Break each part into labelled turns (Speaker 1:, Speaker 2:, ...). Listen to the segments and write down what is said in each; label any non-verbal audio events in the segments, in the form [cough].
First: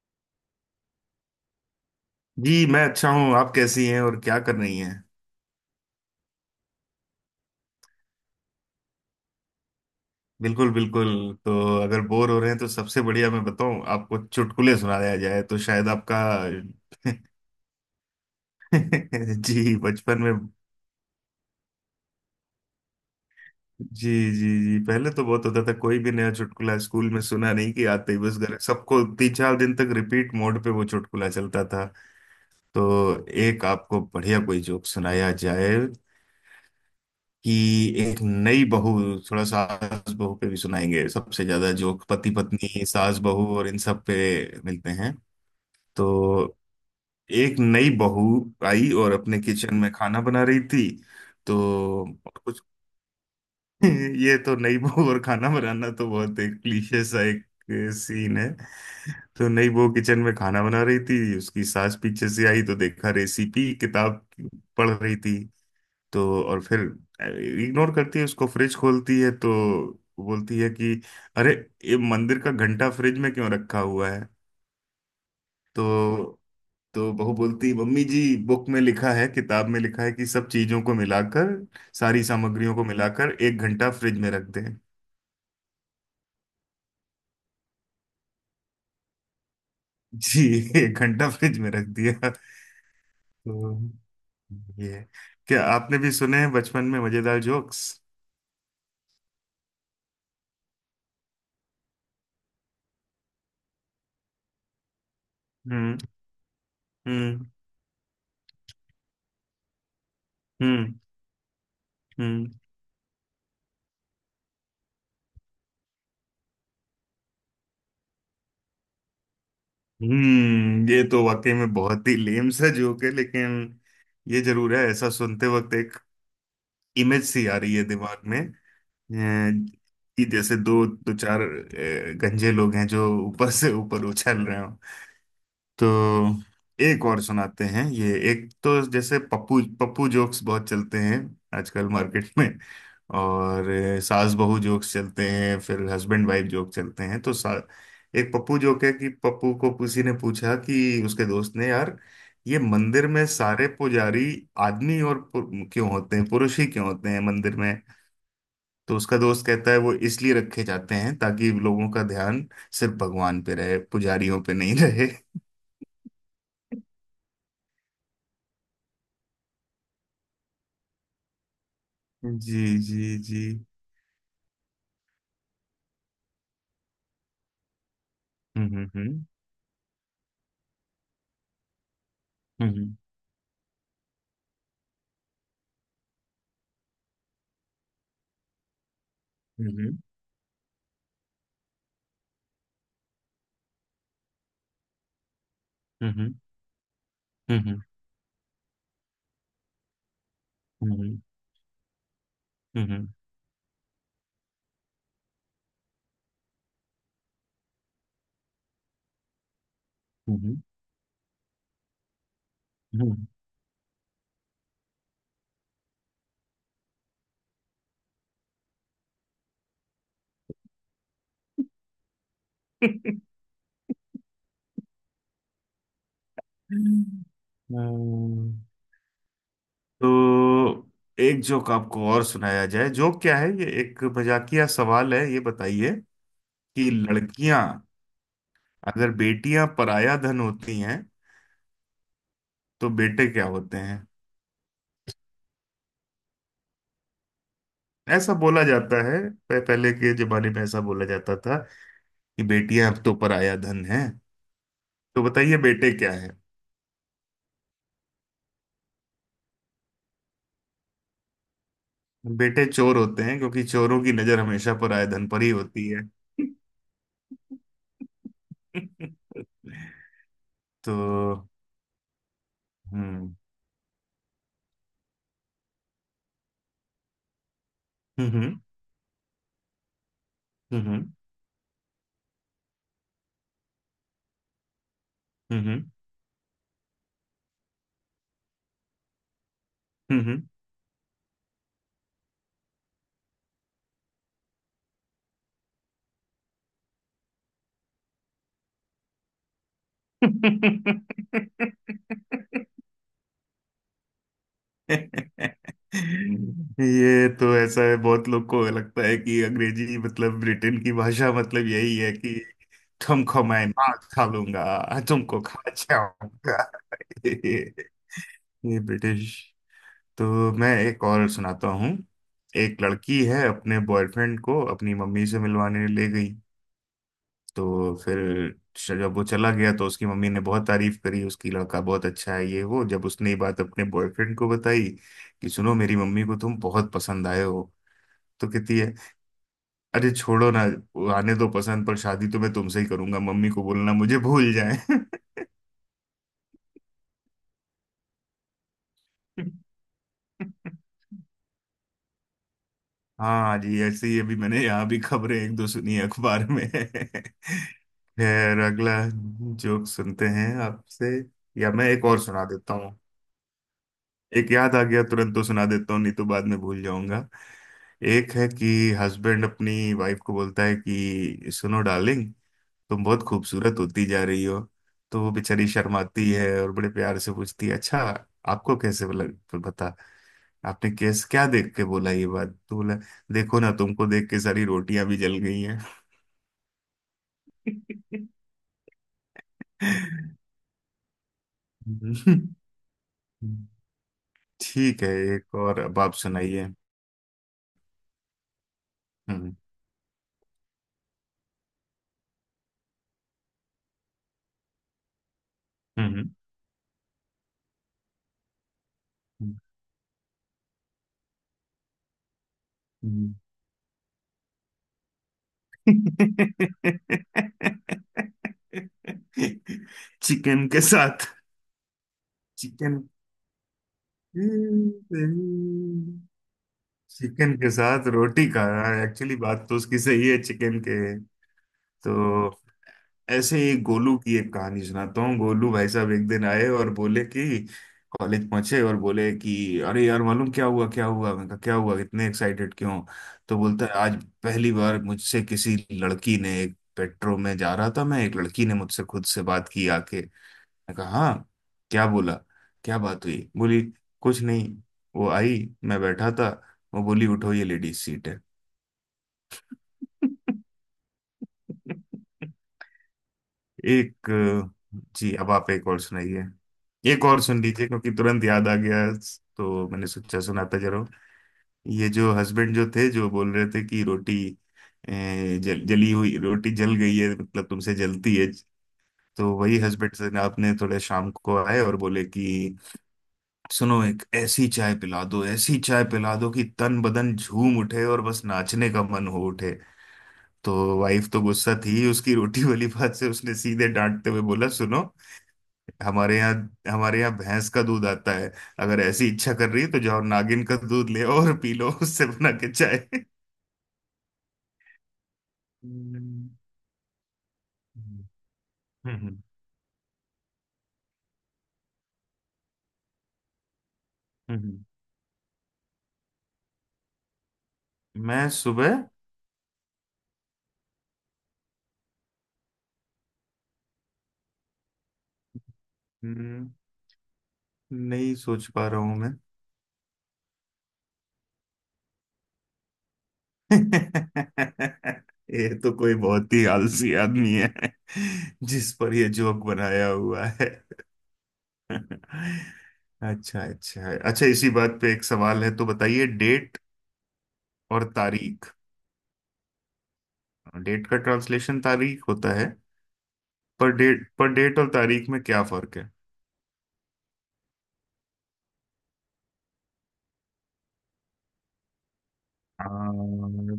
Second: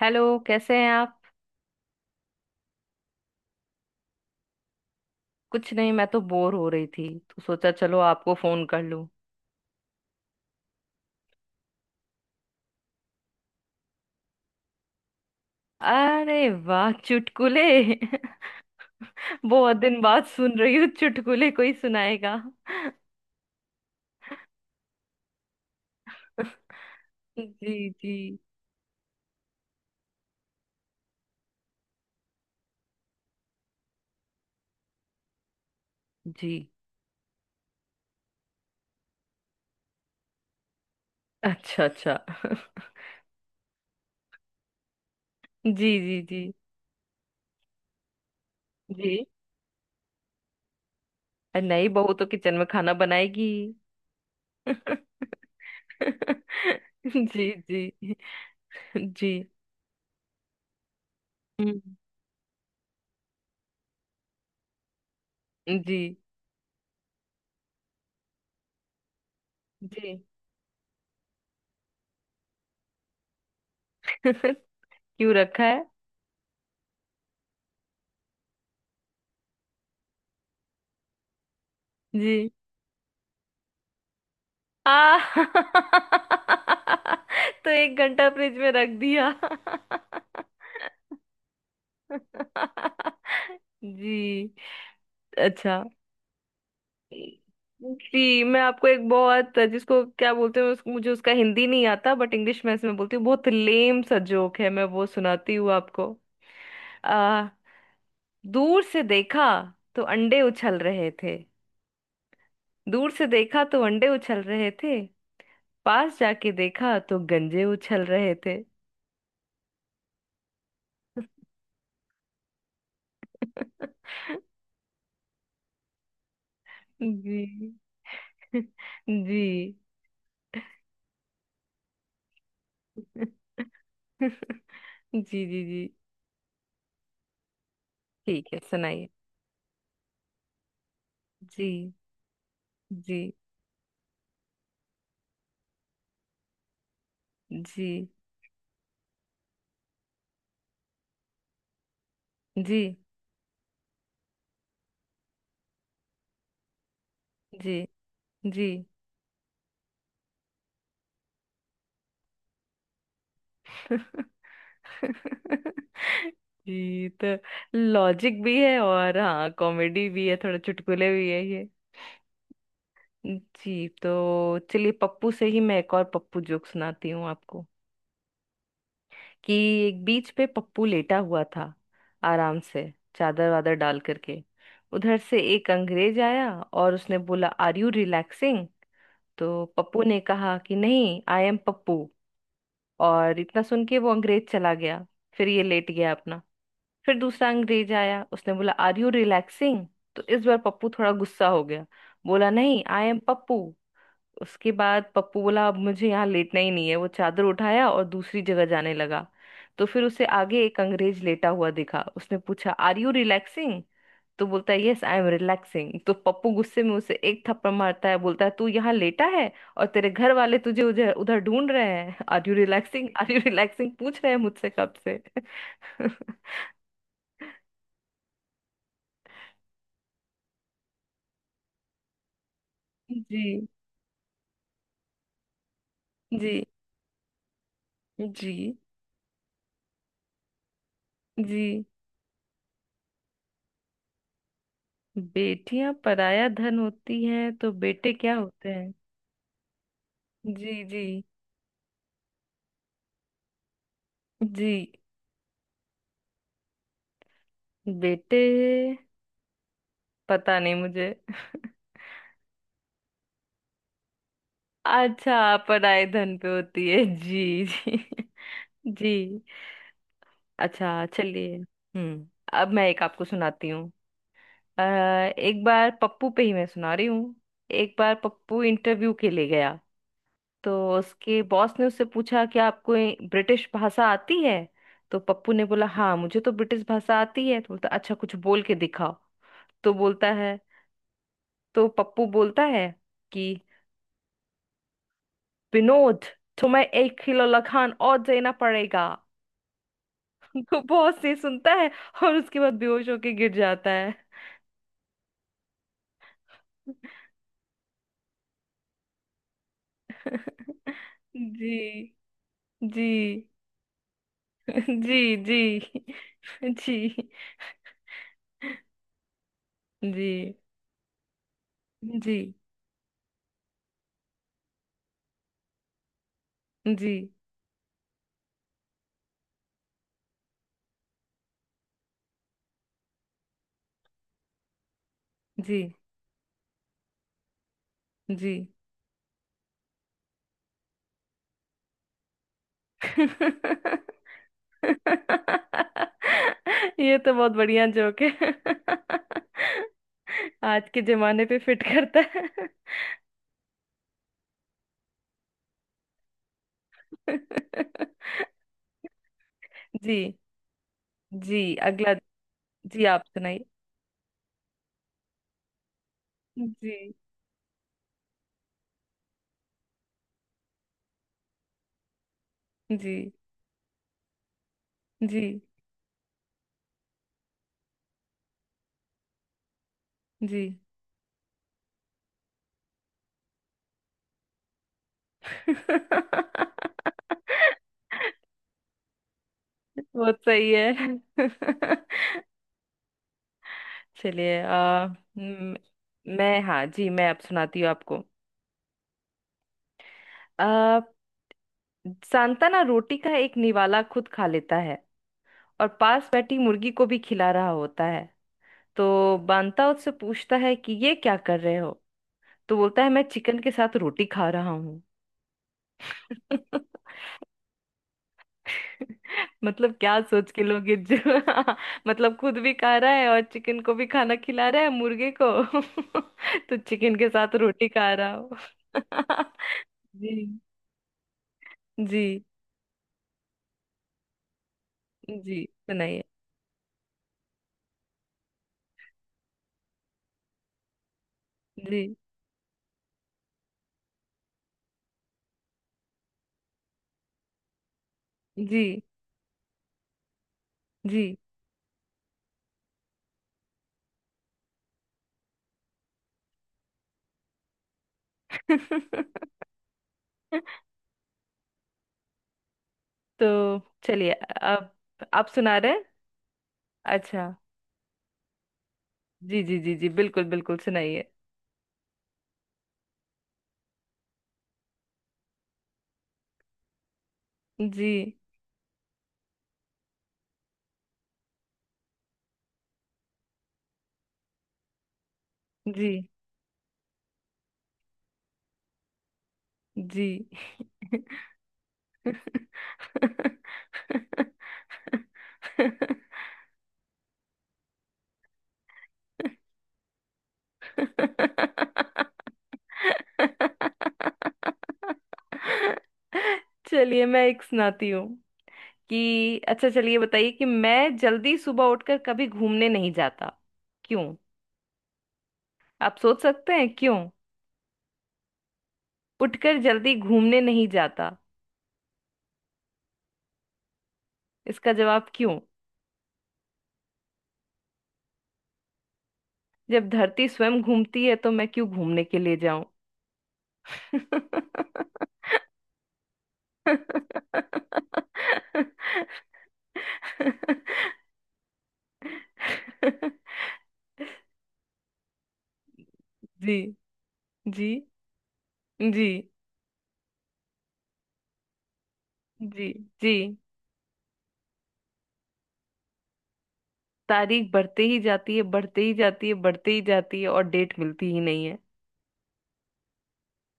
Speaker 1: Hello, कैसे हैं आप।
Speaker 2: जी, मैं अच्छा हूँ। आप कैसी हैं और क्या कर रही हैं।
Speaker 1: कुछ नहीं, मैं तो बोर हो रही थी तो सोचा चलो आपको फोन कर लूं।
Speaker 2: बिल्कुल बिल्कुल। तो अगर बोर हो रहे हैं तो सबसे बढ़िया मैं बताऊं, आपको चुटकुले सुनाया जाए तो शायद आपका
Speaker 1: अरे वाह,
Speaker 2: [laughs]
Speaker 1: चुटकुले। [laughs] बहुत
Speaker 2: जी,
Speaker 1: दिन
Speaker 2: बचपन
Speaker 1: बाद
Speaker 2: में।
Speaker 1: सुन रही हूँ चुटकुले कोई सुनाएगा।
Speaker 2: जी, जी, जी। पहले तो बहुत होता था, कोई भी नया चुटकुला स्कूल
Speaker 1: [laughs]
Speaker 2: में सुना नहीं कि
Speaker 1: जी
Speaker 2: आते
Speaker 1: जी
Speaker 2: ही बस घर सबको तीन चार दिन तक रिपीट मोड पे वो चुटकुला चलता था। तो एक आपको बढ़िया कोई जोक सुनाया जाए
Speaker 1: जी।
Speaker 2: कि एक नई बहू, थोड़ा सास बहू पे भी सुनाएंगे, सबसे ज्यादा
Speaker 1: अच्छा
Speaker 2: जोक
Speaker 1: अच्छा।
Speaker 2: पति
Speaker 1: [laughs]
Speaker 2: पत्नी सास बहू और इन सब पे मिलते हैं।
Speaker 1: जी जी जी
Speaker 2: तो एक नई बहू आई
Speaker 1: जी।
Speaker 2: और अपने किचन में खाना बना रही थी। तो
Speaker 1: अरे नई बहू तो
Speaker 2: और
Speaker 1: किचन
Speaker 2: कुछ
Speaker 1: में खाना बनाएगी।
Speaker 2: [laughs] ये तो नई
Speaker 1: [laughs]
Speaker 2: बहू और खाना बनाना तो बहुत एक क्लीशे सा
Speaker 1: जी
Speaker 2: एक
Speaker 1: जी
Speaker 2: सीन है।
Speaker 1: जी।
Speaker 2: तो नई बहू किचन में खाना बना रही थी, उसकी
Speaker 1: हम्म,
Speaker 2: सास पीछे से आई तो देखा रेसिपी किताब पढ़ रही थी।
Speaker 1: जी
Speaker 2: तो और फिर इग्नोर करती है उसको, फ्रिज खोलती है तो
Speaker 1: जी।
Speaker 2: बोलती है कि अरे ये मंदिर का घंटा फ्रिज में क्यों रखा हुआ है।
Speaker 1: [laughs] क्यों रखा है?
Speaker 2: तो तो बहू बोलती है मम्मी जी, बुक में लिखा है, किताब में लिखा है कि सब चीजों को मिलाकर, सारी
Speaker 1: जी।
Speaker 2: सामग्रियों को मिलाकर एक घंटा फ्रिज में रख दें।
Speaker 1: आ [laughs] तो 1 घंटा फ्रिज में रख दिया।
Speaker 2: जी [laughs] एक घंटा फ्रिज में रख दिया।
Speaker 1: [laughs]
Speaker 2: तो
Speaker 1: जी।
Speaker 2: ये है। क्या
Speaker 1: अच्छा।
Speaker 2: आपने भी सुने हैं बचपन में मजेदार जोक्स।
Speaker 1: जी, मैं आपको एक बहुत, जिसको क्या बोलते हैं मुझे उसका हिंदी नहीं आता, बट इंग्लिश में इसमें बोलती हूँ। बहुत लेम सा जोक है, मैं वो सुनाती हूँ
Speaker 2: हम्म।
Speaker 1: आपको।
Speaker 2: हम्म।
Speaker 1: आ, दूर से देखा तो अंडे उछल
Speaker 2: हम्म।
Speaker 1: रहे थे।
Speaker 2: हम्म।
Speaker 1: दूर से देखा तो अंडे उछल रहे थे, पास जाके देखा तो गंजे उछल रहे थे।
Speaker 2: हम्म, ये तो वाकई में बहुत ही लेम सा जोक है, लेकिन ये
Speaker 1: [laughs]
Speaker 2: जरूर है ऐसा सुनते वक्त एक इमेज सी आ रही
Speaker 1: जी।
Speaker 2: है दिमाग में,
Speaker 1: [laughs] जी।
Speaker 2: कि जैसे दो दो चार गंजे लोग हैं जो
Speaker 1: [laughs]
Speaker 2: ऊपर से ऊपर उछल रहे हो।
Speaker 1: जी जी जी।
Speaker 2: तो एक और सुनाते हैं, ये
Speaker 1: ठीक
Speaker 2: एक
Speaker 1: है,
Speaker 2: तो
Speaker 1: सुनाइए।
Speaker 2: जैसे पप्पू पप्पू जोक्स बहुत चलते हैं आजकल
Speaker 1: जी।
Speaker 2: मार्केट में,
Speaker 1: जी
Speaker 2: और सास बहू जोक्स चलते हैं, फिर हस्बैंड वाइफ जोक चलते हैं।
Speaker 1: जी
Speaker 2: एक पप्पू जोक है कि पप्पू को किसी ने पूछा कि उसके दोस्त ने, यार ये
Speaker 1: जी
Speaker 2: मंदिर में सारे पुजारी आदमी और क्यों होते हैं, पुरुष ही क्यों होते हैं मंदिर में।
Speaker 1: जी जी।
Speaker 2: तो उसका दोस्त कहता है वो इसलिए रखे जाते हैं ताकि लोगों का ध्यान सिर्फ भगवान पे रहे,
Speaker 1: [laughs]
Speaker 2: पुजारियों पे नहीं रहे।
Speaker 1: जी। तो लॉजिक भी है और हाँ कॉमेडी भी है, थोड़ा चुटकुले भी है ये।
Speaker 2: जी, जी, जी।
Speaker 1: जी, तो चलिए पप्पू से ही मैं एक और पप्पू जोक सुनाती हूँ आपको।
Speaker 2: हम्म। हम्म।
Speaker 1: कि एक बीच पे पप्पू लेटा हुआ था आराम से,
Speaker 2: हम्म।
Speaker 1: चादर वादर डाल करके। उधर से एक अंग्रेज आया और उसने बोला, आर यू रिलैक्सिंग? तो
Speaker 2: हम्म।
Speaker 1: पप्पू ने कहा कि नहीं, आई एम पप्पू। और इतना सुन के वो अंग्रेज चला गया। फिर ये लेट गया
Speaker 2: हम्म।
Speaker 1: अपना। फिर दूसरा
Speaker 2: हम्म।
Speaker 1: अंग्रेज आया, उसने बोला, आर यू रिलैक्सिंग? तो इस बार पप्पू थोड़ा
Speaker 2: हम्म।
Speaker 1: गुस्सा हो गया, बोला, नहीं आई
Speaker 2: हम्म।
Speaker 1: एम पप्पू। उसके बाद पप्पू बोला, अब मुझे यहाँ लेटना ही नहीं है। वो चादर उठाया और दूसरी जगह जाने लगा। तो फिर उसे
Speaker 2: हम्म।
Speaker 1: आगे एक अंग्रेज लेटा हुआ दिखा, उसने पूछा, आर यू रिलैक्सिंग? तो बोलता है, यस आई एम रिलैक्सिंग। तो पप्पू गुस्से में उसे एक थप्पड़ मारता है, बोलता है, तू यहाँ लेटा है और तेरे घर वाले तुझे उधर उधर ढूंढ रहे हैं, आर यू रिलैक्सिंग पूछ रहे हैं मुझसे कब से। [laughs]
Speaker 2: हम्म। तो एक जोक आपको और सुनाया जाए, जोक क्या है,
Speaker 1: जी
Speaker 2: ये एक मजाकिया सवाल है, ये बताइए
Speaker 1: जी
Speaker 2: कि लड़कियां,
Speaker 1: जी
Speaker 2: अगर बेटियां पराया धन होती हैं
Speaker 1: जी।
Speaker 2: तो बेटे क्या होते हैं।
Speaker 1: बेटियां पराया धन होती हैं तो बेटे
Speaker 2: ऐसा
Speaker 1: क्या
Speaker 2: बोला
Speaker 1: होते हैं?
Speaker 2: जाता है, पहले के जमाने में
Speaker 1: जी
Speaker 2: ऐसा
Speaker 1: जी
Speaker 2: बोला जाता था कि बेटियां अब तो पराया धन है।
Speaker 1: जी।
Speaker 2: तो बताइए बेटे क्या।
Speaker 1: बेटे, पता नहीं मुझे।
Speaker 2: बेटे चोर होते हैं क्योंकि चोरों की नजर हमेशा पराये धन पर ही
Speaker 1: अच्छा,
Speaker 2: होती है।
Speaker 1: पढ़ाई धन पे होती है,
Speaker 2: [laughs]
Speaker 1: जी जी। [laughs] जी।
Speaker 2: तो
Speaker 1: अच्छा चलिए। हम्म। अब मैं एक आपको
Speaker 2: हम्म।
Speaker 1: सुनाती हूँ। अ, एक बार पप्पू पे ही मैं सुना रही हूँ। एक बार
Speaker 2: हम्म। हम्म।
Speaker 1: पप्पू इंटरव्यू के लिए गया। तो
Speaker 2: हम्म।
Speaker 1: उसके बॉस ने उससे पूछा कि आपको ब्रिटिश भाषा आती है? तो पप्पू
Speaker 2: हम्म।
Speaker 1: ने बोला,
Speaker 2: हम्म।
Speaker 1: हाँ मुझे तो ब्रिटिश भाषा आती है। तो बोलता, अच्छा कुछ बोल के दिखाओ। तो बोलता
Speaker 2: हम्म।
Speaker 1: है, तो पप्पू बोलता है कि विनोद, तुम्हें 1 किलो लखान और देना पड़ेगा। [laughs] वो बहुत से सुनता है और उसके बाद
Speaker 2: [laughs]
Speaker 1: बेहोश होके गिर जाता है।
Speaker 2: ये तो ऐसा है, बहुत लोग को लगता है कि अंग्रेजी मतलब ब्रिटेन
Speaker 1: [laughs]
Speaker 2: की भाषा, मतलब यही है
Speaker 1: जी
Speaker 2: कि
Speaker 1: जी।
Speaker 2: तुमको मैं मार खा लूंगा,
Speaker 1: [laughs] जी
Speaker 2: तुमको खा
Speaker 1: जी।
Speaker 2: जाऊंगा।
Speaker 1: [laughs]
Speaker 2: [laughs]
Speaker 1: जी
Speaker 2: ये ब्रिटिश।
Speaker 1: जी
Speaker 2: तो
Speaker 1: जी
Speaker 2: मैं एक और सुनाता हूँ। एक लड़की है, अपने बॉयफ्रेंड को अपनी मम्मी से मिलवाने ले गई।
Speaker 1: जी
Speaker 2: तो फिर जब वो चला गया तो उसकी मम्मी ने बहुत तारीफ करी उसकी, लड़का बहुत अच्छा है ये वो। जब उसने ये बात अपने बॉयफ्रेंड को बताई कि सुनो
Speaker 1: जी
Speaker 2: मेरी मम्मी को तुम बहुत पसंद आए हो, तो
Speaker 1: जी।
Speaker 2: कहती है अरे छोड़ो ना, वो आने दो पसंद पर, शादी तो मैं तुमसे ही करूंगा, मम्मी को बोलना मुझे भूल जाए।
Speaker 1: [laughs] ये तो बहुत बढ़िया जोक है। [laughs]
Speaker 2: [laughs]
Speaker 1: आज के जमाने पे फिट करता है।
Speaker 2: हाँ जी, ऐसे ही अभी मैंने यहाँ भी खबरें एक दो सुनी है अखबार में। [laughs]
Speaker 1: [laughs]
Speaker 2: फिर अगला जोक सुनते
Speaker 1: जी।
Speaker 2: हैं आपसे,
Speaker 1: जी
Speaker 2: या मैं एक
Speaker 1: अगला।
Speaker 2: और सुना देता हूँ।
Speaker 1: जी आप सुनाइए।
Speaker 2: एक याद आ गया तुरंत तो सुना देता हूँ, नहीं तो बाद में भूल
Speaker 1: जी
Speaker 2: जाऊंगा। एक है कि हस्बैंड अपनी वाइफ को बोलता है कि सुनो डार्लिंग, तुम
Speaker 1: जी
Speaker 2: बहुत खूबसूरत होती जा रही हो। तो वो
Speaker 1: जी
Speaker 2: बेचारी शर्माती है और बड़े प्यार से पूछती है अच्छा आपको कैसे लग, पता,
Speaker 1: जी।
Speaker 2: आपने कैसे क्या देख के बोला ये बात। तो बोला देखो ना, तुमको देख के सारी रोटियां भी जल गई हैं।
Speaker 1: [laughs] बहुत सही है। [laughs]
Speaker 2: [laughs]
Speaker 1: चलिए
Speaker 2: ठीक है, एक और अब आप
Speaker 1: मैं,
Speaker 2: सुनाइए।
Speaker 1: हाँ जी मैं अब सुनाती हूँ आपको।
Speaker 2: हम्म।
Speaker 1: आ, सांताना रोटी का एक निवाला खुद खा लेता है और
Speaker 2: हम्म।
Speaker 1: पास बैठी मुर्गी को भी खिला रहा होता है। तो बांता उससे पूछता है कि ये क्या कर रहे हो? तो बोलता है, मैं
Speaker 2: हम्म।
Speaker 1: चिकन के साथ रोटी खा रहा हूँ। [laughs] मतलब क्या सोच के
Speaker 2: चिकन के
Speaker 1: लोगे जो।
Speaker 2: साथ।
Speaker 1: [laughs] मतलब खुद भी खा
Speaker 2: चिकन।
Speaker 1: रहा है और चिकन को भी खाना खिला रहा है, मुर्गे को। [laughs] तो चिकन के
Speaker 2: चिकन
Speaker 1: साथ
Speaker 2: के
Speaker 1: रोटी
Speaker 2: साथ
Speaker 1: खा रहा
Speaker 2: रोटी
Speaker 1: हो।
Speaker 2: खा रहा है, एक्चुअली
Speaker 1: [laughs]
Speaker 2: बात तो उसकी सही है,
Speaker 1: जी।
Speaker 2: चिकन के।
Speaker 1: जी
Speaker 2: तो ऐसे ही गोलू की एक कहानी सुनाता हूँ।
Speaker 1: जी
Speaker 2: गोलू भाई साहब
Speaker 1: सुनाइए।
Speaker 2: एक दिन आए और बोले कि कॉलेज पहुंचे और बोले कि अरे यार मालूम क्या हुआ, क्या हुआ, मैं कहा क्या हुआ
Speaker 1: जी
Speaker 2: इतने एक्साइटेड क्यों। तो बोलता है आज पहली बार मुझसे किसी लड़की ने, एक पेट्रो में जा रहा था मैं, एक लड़की ने
Speaker 1: जी
Speaker 2: मुझसे खुद से बात की आके। मैं कहा
Speaker 1: जी।
Speaker 2: हाँ, क्या बोला, क्या बात हुई। बोली कुछ नहीं, वो आई, मैं बैठा था, वो बोली उठो ये लेडीज सीट है।
Speaker 1: [laughs]
Speaker 2: [laughs]
Speaker 1: तो
Speaker 2: एक,
Speaker 1: चलिए, अब
Speaker 2: जी
Speaker 1: आप
Speaker 2: अब आप
Speaker 1: सुना
Speaker 2: एक
Speaker 1: रहे
Speaker 2: और
Speaker 1: हैं।
Speaker 2: सुनाइए। एक और
Speaker 1: अच्छा।
Speaker 2: सुन लीजिए क्योंकि तुरंत याद आ गया,
Speaker 1: जी जी
Speaker 2: तो
Speaker 1: जी
Speaker 2: मैंने
Speaker 1: जी
Speaker 2: सोचा
Speaker 1: बिल्कुल बिल्कुल,
Speaker 2: सुनाता जरूर।
Speaker 1: सुनाइए।
Speaker 2: ये जो हस्बैंड जो थे जो बोल रहे थे कि रोटी जली हुई रोटी जल गई है मतलब तुमसे
Speaker 1: जी
Speaker 2: जलती है। तो वही हस्बैंड से ना, आपने थोड़े शाम को आए और बोले कि सुनो एक ऐसी चाय पिला दो, ऐसी चाय
Speaker 1: जी
Speaker 2: पिला दो कि तन बदन झूम उठे और बस नाचने का मन हो उठे।
Speaker 1: जी।
Speaker 2: तो वाइफ तो गुस्सा थी उसकी रोटी वाली बात से, उसने सीधे
Speaker 1: [laughs]
Speaker 2: डांटते हुए बोला सुनो, हमारे यहाँ हमारे यहाँ भैंस का दूध आता है, अगर ऐसी इच्छा
Speaker 1: [laughs]
Speaker 2: कर रही है तो जाओ नागिन का दूध ले और पी लो, उससे बना के चाय। हम्म,
Speaker 1: चलिए मैं एक सुनाती हूँ।
Speaker 2: हम्म,
Speaker 1: कि अच्छा चलिए, बताइए कि मैं जल्दी सुबह उठकर कभी घूमने नहीं जाता। क्यों?
Speaker 2: हम्म।
Speaker 1: आप सोच सकते हैं क्यों?
Speaker 2: मैं सुबह।
Speaker 1: उठकर जल्दी घूमने नहीं जाता, इसका जवाब क्यों?
Speaker 2: हम्म, नहीं सोच पा रहा हूं मैं।
Speaker 1: जब धरती स्वयं घूमती है तो मैं क्यों घूमने के लिए जाऊं।
Speaker 2: [laughs] ये तो कोई बहुत ही आलसी आदमी है जिस पर ये जोक बनाया हुआ है।
Speaker 1: [laughs]
Speaker 2: [laughs] अच्छा अच्छा अच्छा, इसी बात पे एक सवाल है, तो बताइए
Speaker 1: जी
Speaker 2: डेट
Speaker 1: जी
Speaker 2: और तारीख,
Speaker 1: जी
Speaker 2: डेट का ट्रांसलेशन तारीख होता है,
Speaker 1: जी जी।
Speaker 2: पर डेट पर, डेट और तारीख में क्या फर्क है।
Speaker 1: तारीख बढ़ते ही जाती है, बढ़ते ही जाती है, बढ़ते ही जाती है, और डेट मिलती ही नहीं है।
Speaker 2: आ,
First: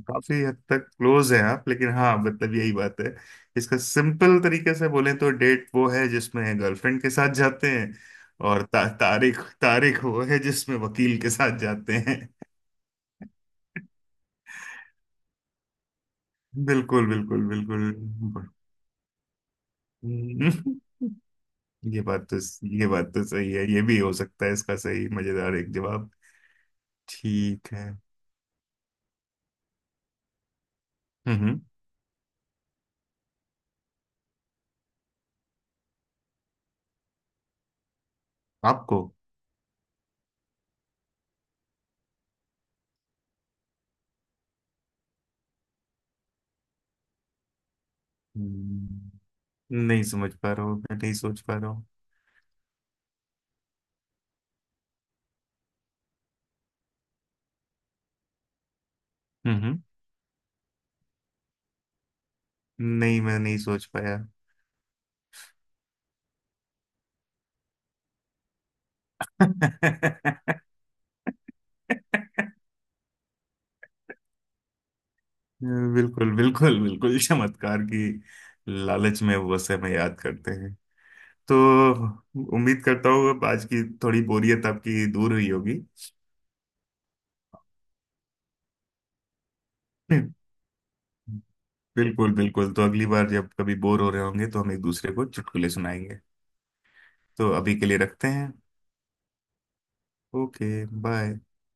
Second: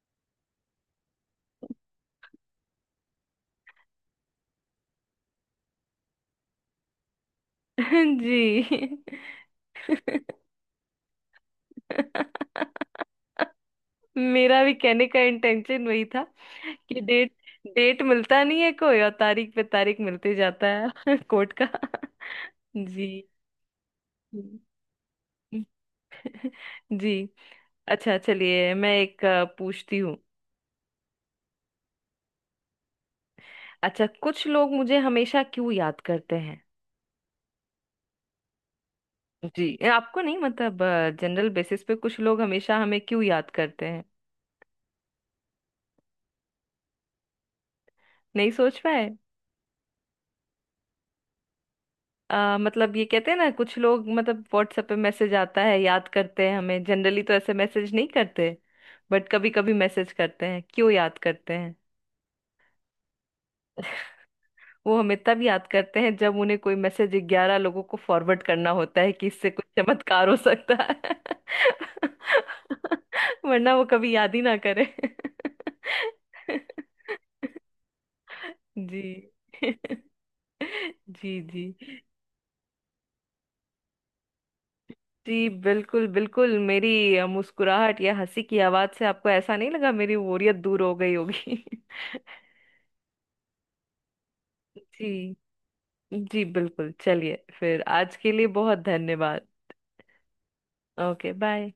Speaker 2: काफी हद तक क्लोज है आप, लेकिन हाँ मतलब यही बात है। इसका सिंपल तरीके से बोले तो डेट वो है जिसमें गर्लफ्रेंड के साथ जाते हैं,
Speaker 1: [laughs]
Speaker 2: और
Speaker 1: जी।
Speaker 2: तारीख तारीख वो है जिसमें वकील के साथ जाते हैं।
Speaker 1: [laughs] मेरा भी कहने का इंटेंशन वही था
Speaker 2: [laughs]
Speaker 1: कि
Speaker 2: बिल्कुल
Speaker 1: डेट,
Speaker 2: बिल्कुल
Speaker 1: डेट मिलता
Speaker 2: बिल्कुल।
Speaker 1: नहीं है कोई, और तारीख पे तारीख मिलते जाता
Speaker 2: [laughs]
Speaker 1: है, [laughs] कोर्ट का।
Speaker 2: ये बात तो, ये बात
Speaker 1: जी।
Speaker 2: तो सही है, ये भी हो सकता है इसका
Speaker 1: [laughs]
Speaker 2: सही मजेदार एक जवाब।
Speaker 1: जी।
Speaker 2: ठीक है।
Speaker 1: अच्छा चलिए मैं एक पूछती हूँ।
Speaker 2: हम्म।
Speaker 1: अच्छा, कुछ लोग मुझे हमेशा क्यों याद करते हैं?
Speaker 2: आपको।
Speaker 1: जी, ये आपको नहीं मतलब, जनरल बेसिस पे कुछ लोग हमेशा हमें क्यों याद करते हैं? नहीं सोच पाए।
Speaker 2: हम्म, नहीं समझ पा रहा हूँ मैं, नहीं सोच पा रहा।
Speaker 1: मतलब ये कहते हैं ना कुछ लोग, मतलब व्हाट्सएप पे मैसेज आता है, याद करते हैं हमें, जनरली तो ऐसे मैसेज नहीं करते। बट कभी कभी
Speaker 2: हम्म,
Speaker 1: मैसेज करते हैं, क्यों याद करते हैं?
Speaker 2: नहीं मैं नहीं सोच पाया।
Speaker 1: वो हमें तब याद करते हैं जब उन्हें कोई मैसेज 11 लोगों को फॉरवर्ड करना होता है कि इससे कुछ चमत्कार हो
Speaker 2: [laughs]
Speaker 1: सकता है। [laughs] वरना वो कभी याद ही ना करे।
Speaker 2: बिल्कुल बिल्कुल
Speaker 1: [laughs]
Speaker 2: बिल्कुल, चमत्कार की
Speaker 1: जी।
Speaker 2: लालच में वैसे में
Speaker 1: [laughs]
Speaker 2: याद करते हैं।
Speaker 1: जी
Speaker 2: तो
Speaker 1: जी।
Speaker 2: उम्मीद करता हूँ अब आज की थोड़ी बोरियत आपकी दूर
Speaker 1: जी
Speaker 2: हुई होगी।
Speaker 1: बिल्कुल बिल्कुल, मेरी मुस्कुराहट या हंसी की आवाज से आपको ऐसा नहीं लगा मेरी
Speaker 2: [laughs]
Speaker 1: बोरियत दूर हो गई होगी? [laughs]
Speaker 2: बिल्कुल बिल्कुल, तो अगली बार जब कभी बोर हो रहे होंगे तो हम एक दूसरे को
Speaker 1: जी।
Speaker 2: चुटकुले सुनाएंगे।
Speaker 1: जी बिल्कुल, चलिए
Speaker 2: तो अभी
Speaker 1: फिर
Speaker 2: के लिए
Speaker 1: आज
Speaker 2: रखते
Speaker 1: के लिए
Speaker 2: हैं।
Speaker 1: बहुत धन्यवाद।
Speaker 2: Okay
Speaker 1: okay
Speaker 2: bye.
Speaker 1: बाय।